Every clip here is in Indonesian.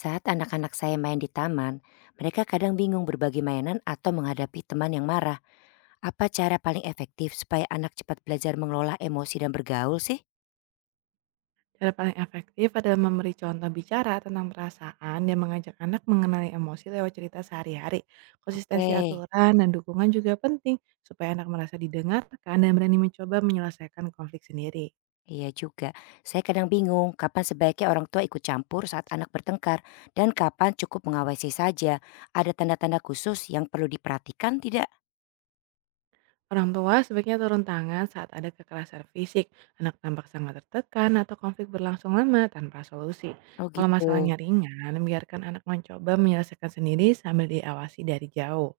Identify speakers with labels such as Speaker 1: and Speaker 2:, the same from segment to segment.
Speaker 1: Saat anak-anak saya main di taman, mereka kadang bingung berbagi mainan atau menghadapi teman yang marah. Apa cara paling efektif supaya anak cepat belajar mengelola emosi dan bergaul sih?
Speaker 2: Cara paling efektif adalah memberi contoh bicara tentang perasaan dan mengajak anak mengenali emosi lewat cerita sehari-hari.
Speaker 1: Oke,
Speaker 2: Konsistensi aturan dan dukungan juga penting supaya anak merasa didengarkan dan berani mencoba menyelesaikan konflik sendiri.
Speaker 1: iya juga. Saya kadang bingung kapan sebaiknya orang tua ikut campur saat anak bertengkar dan kapan cukup mengawasi saja. Ada tanda-tanda khusus yang perlu diperhatikan tidak?
Speaker 2: Orang tua sebaiknya turun tangan saat ada kekerasan fisik, anak tampak sangat tertekan atau konflik berlangsung lama tanpa solusi.
Speaker 1: Oh
Speaker 2: Kalau
Speaker 1: gitu.
Speaker 2: masalahnya ringan, biarkan anak mencoba menyelesaikan sendiri sambil diawasi dari jauh.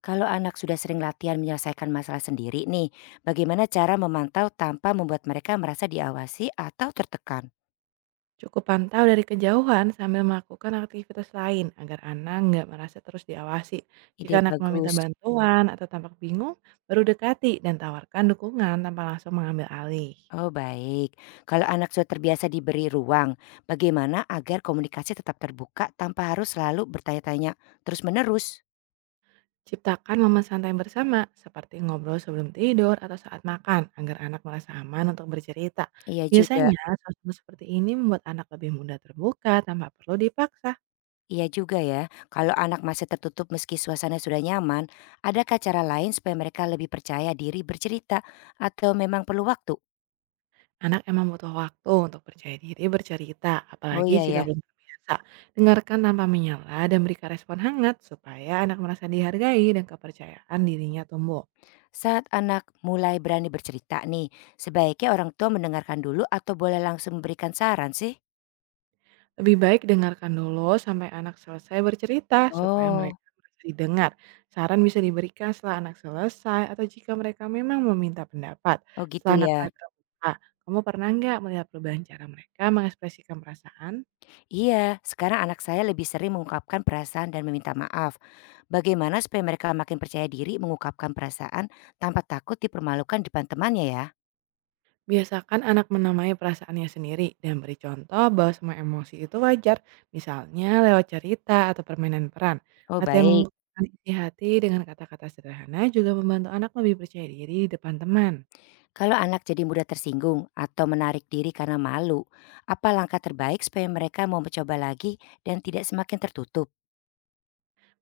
Speaker 1: Kalau anak sudah sering latihan menyelesaikan masalah sendiri nih, bagaimana cara memantau tanpa membuat mereka merasa diawasi atau tertekan?
Speaker 2: Cukup pantau dari kejauhan sambil melakukan aktivitas lain agar anak nggak merasa terus diawasi. Jika
Speaker 1: Ide
Speaker 2: anak meminta
Speaker 1: bagus.
Speaker 2: bantuan atau tampak bingung, baru dekati dan tawarkan dukungan tanpa langsung mengambil alih.
Speaker 1: Oh, baik. Kalau anak sudah terbiasa diberi ruang, bagaimana agar komunikasi tetap terbuka tanpa harus selalu bertanya-tanya terus-menerus?
Speaker 2: Ciptakan momen santai bersama, seperti ngobrol sebelum tidur atau saat makan, agar anak merasa aman untuk bercerita.
Speaker 1: Iya juga.
Speaker 2: Biasanya, suasana seperti ini membuat anak lebih mudah terbuka tanpa perlu dipaksa.
Speaker 1: Iya juga ya. Kalau anak masih tertutup meski suasana sudah nyaman, adakah cara lain supaya mereka lebih percaya diri bercerita atau memang perlu waktu?
Speaker 2: Anak emang butuh waktu untuk percaya diri bercerita,
Speaker 1: Oh
Speaker 2: apalagi
Speaker 1: iya
Speaker 2: jika
Speaker 1: ya.
Speaker 2: belum terbiasa. Dengarkan tanpa menyela dan berikan respon hangat supaya anak merasa dihargai dan kepercayaan dirinya tumbuh.
Speaker 1: Saat anak mulai berani bercerita nih, sebaiknya orang tua mendengarkan dulu atau boleh langsung memberikan saran sih?
Speaker 2: Lebih baik dengarkan dulu sampai anak selesai bercerita supaya
Speaker 1: Oh,
Speaker 2: mereka merasa didengar. Saran bisa diberikan setelah anak selesai atau jika mereka memang meminta pendapat.
Speaker 1: oh gitu
Speaker 2: Setelah anak mulai
Speaker 1: ya.
Speaker 2: terbuka, kamu pernah nggak melihat perubahan cara mereka mengekspresikan perasaan?
Speaker 1: Iya, sekarang anak saya lebih sering mengungkapkan perasaan dan meminta maaf. Bagaimana supaya mereka makin percaya diri mengungkapkan perasaan tanpa takut dipermalukan di depan temannya ya?
Speaker 2: Biasakan anak menamai perasaannya sendiri dan beri contoh bahwa semua emosi itu wajar, misalnya lewat cerita atau permainan peran.
Speaker 1: Oh
Speaker 2: Latihan
Speaker 1: baik,
Speaker 2: mengungkapkan isi hati dengan kata-kata sederhana juga membantu anak lebih percaya diri di depan teman.
Speaker 1: kalau anak jadi mudah tersinggung atau menarik diri karena malu, apa langkah terbaik supaya mereka mau mencoba lagi dan tidak semakin tertutup?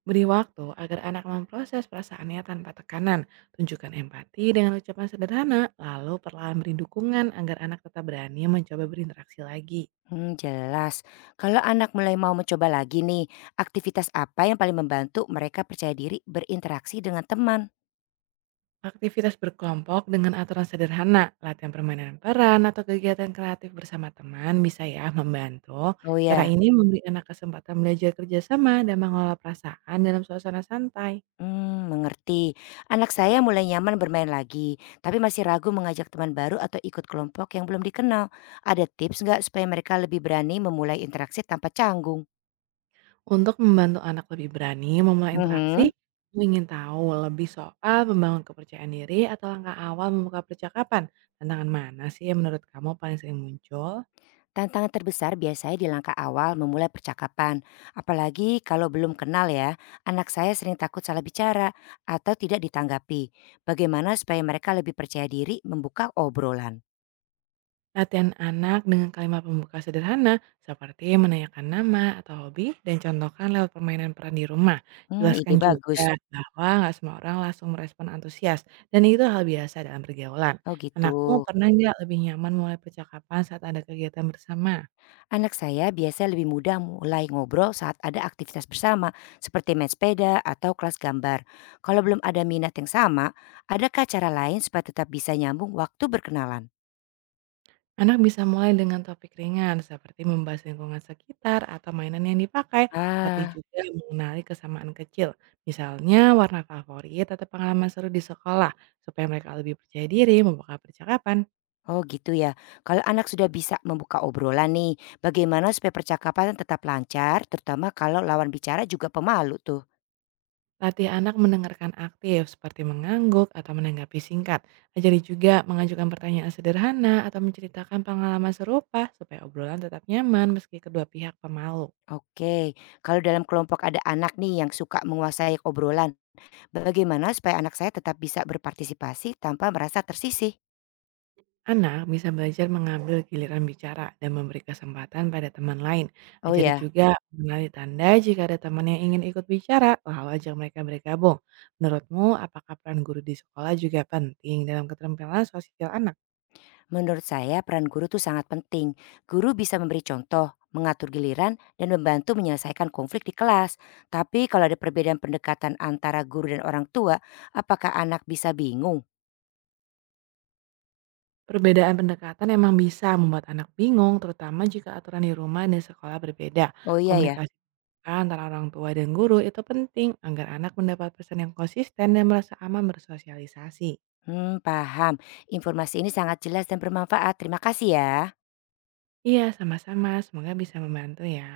Speaker 2: Beri waktu agar anak memproses perasaannya tanpa tekanan. Tunjukkan empati dengan ucapan sederhana, lalu perlahan beri dukungan agar anak tetap berani mencoba berinteraksi lagi.
Speaker 1: Hmm, jelas. Kalau anak mulai mau mencoba lagi nih, aktivitas apa yang paling membantu mereka percaya diri berinteraksi dengan teman?
Speaker 2: Aktivitas berkelompok dengan aturan sederhana, latihan permainan peran, atau kegiatan kreatif bersama teman bisa ya membantu.
Speaker 1: Oh
Speaker 2: Cara
Speaker 1: ya.
Speaker 2: ini memberi anak kesempatan belajar kerjasama dan mengelola perasaan dalam suasana santai.
Speaker 1: Mmm, mengerti. Anak saya mulai nyaman bermain lagi, tapi masih ragu mengajak teman baru atau ikut kelompok yang belum dikenal. Ada tips nggak supaya mereka lebih berani memulai interaksi tanpa canggung?
Speaker 2: Untuk membantu anak lebih berani memulai
Speaker 1: Mhm.
Speaker 2: interaksi, kamu ingin tahu lebih soal membangun kepercayaan diri atau langkah awal membuka percakapan. Tantangan mana sih yang menurut kamu paling sering muncul?
Speaker 1: Tantangan terbesar biasanya di langkah awal memulai percakapan. Apalagi kalau belum kenal ya, anak saya sering takut salah bicara atau tidak ditanggapi. Bagaimana supaya mereka lebih percaya diri membuka obrolan?
Speaker 2: Latihan anak dengan kalimat pembuka sederhana seperti menanyakan nama atau hobi dan contohkan lewat permainan peran di rumah.
Speaker 1: Hmm. Ide
Speaker 2: Jelaskan
Speaker 1: bagus.
Speaker 2: juga bahwa nggak semua orang langsung merespon antusias dan itu hal biasa dalam pergaulan.
Speaker 1: Oh gitu.
Speaker 2: Anakmu pernah nggak lebih nyaman mulai percakapan saat ada kegiatan bersama?
Speaker 1: Anak saya biasanya lebih mudah mulai ngobrol saat ada aktivitas bersama, seperti main sepeda atau kelas gambar. Kalau belum ada minat yang sama, adakah cara lain supaya tetap bisa nyambung waktu berkenalan?
Speaker 2: Anak bisa mulai dengan topik ringan seperti membahas lingkungan sekitar atau mainan yang dipakai. Latih
Speaker 1: Ah,
Speaker 2: juga mengenali kesamaan kecil, misalnya warna favorit atau pengalaman seru di sekolah, supaya mereka lebih percaya diri membuka percakapan.
Speaker 1: oh gitu ya. Kalau anak sudah bisa membuka obrolan nih, bagaimana supaya percakapan tetap lancar, terutama kalau lawan bicara juga pemalu tuh?
Speaker 2: Latih anak mendengarkan aktif seperti mengangguk atau menanggapi singkat. Ajari juga mengajukan pertanyaan sederhana atau menceritakan pengalaman serupa supaya obrolan tetap nyaman meski kedua pihak pemalu.
Speaker 1: Oke, kalau dalam kelompok ada anak nih yang suka menguasai obrolan, bagaimana supaya anak saya tetap bisa berpartisipasi tanpa merasa tersisih?
Speaker 2: Anak bisa belajar mengambil giliran bicara dan memberi kesempatan pada teman lain.
Speaker 1: Oh
Speaker 2: Ajari
Speaker 1: ya,
Speaker 2: juga, ya, mengenali tanda jika ada teman yang ingin ikut bicara, lalu ajak mereka bergabung. Menurutmu, apakah peran guru di sekolah juga penting dalam keterampilan sosial anak?
Speaker 1: menurut saya peran guru itu sangat penting. Guru bisa memberi contoh, mengatur giliran, dan membantu menyelesaikan konflik di kelas. Tapi kalau ada perbedaan pendekatan antara guru dan orang tua, apakah anak bisa bingung?
Speaker 2: Perbedaan pendekatan emang bisa membuat anak bingung, terutama jika aturan di rumah dan sekolah berbeda.
Speaker 1: Oh iya ya,
Speaker 2: Komunikasi antara orang tua dan guru itu penting agar anak mendapat pesan yang konsisten dan merasa aman bersosialisasi.
Speaker 1: hmm, paham. Informasi ini sangat jelas dan bermanfaat. Terima kasih ya.
Speaker 2: Iya, sama-sama. Semoga bisa membantu ya.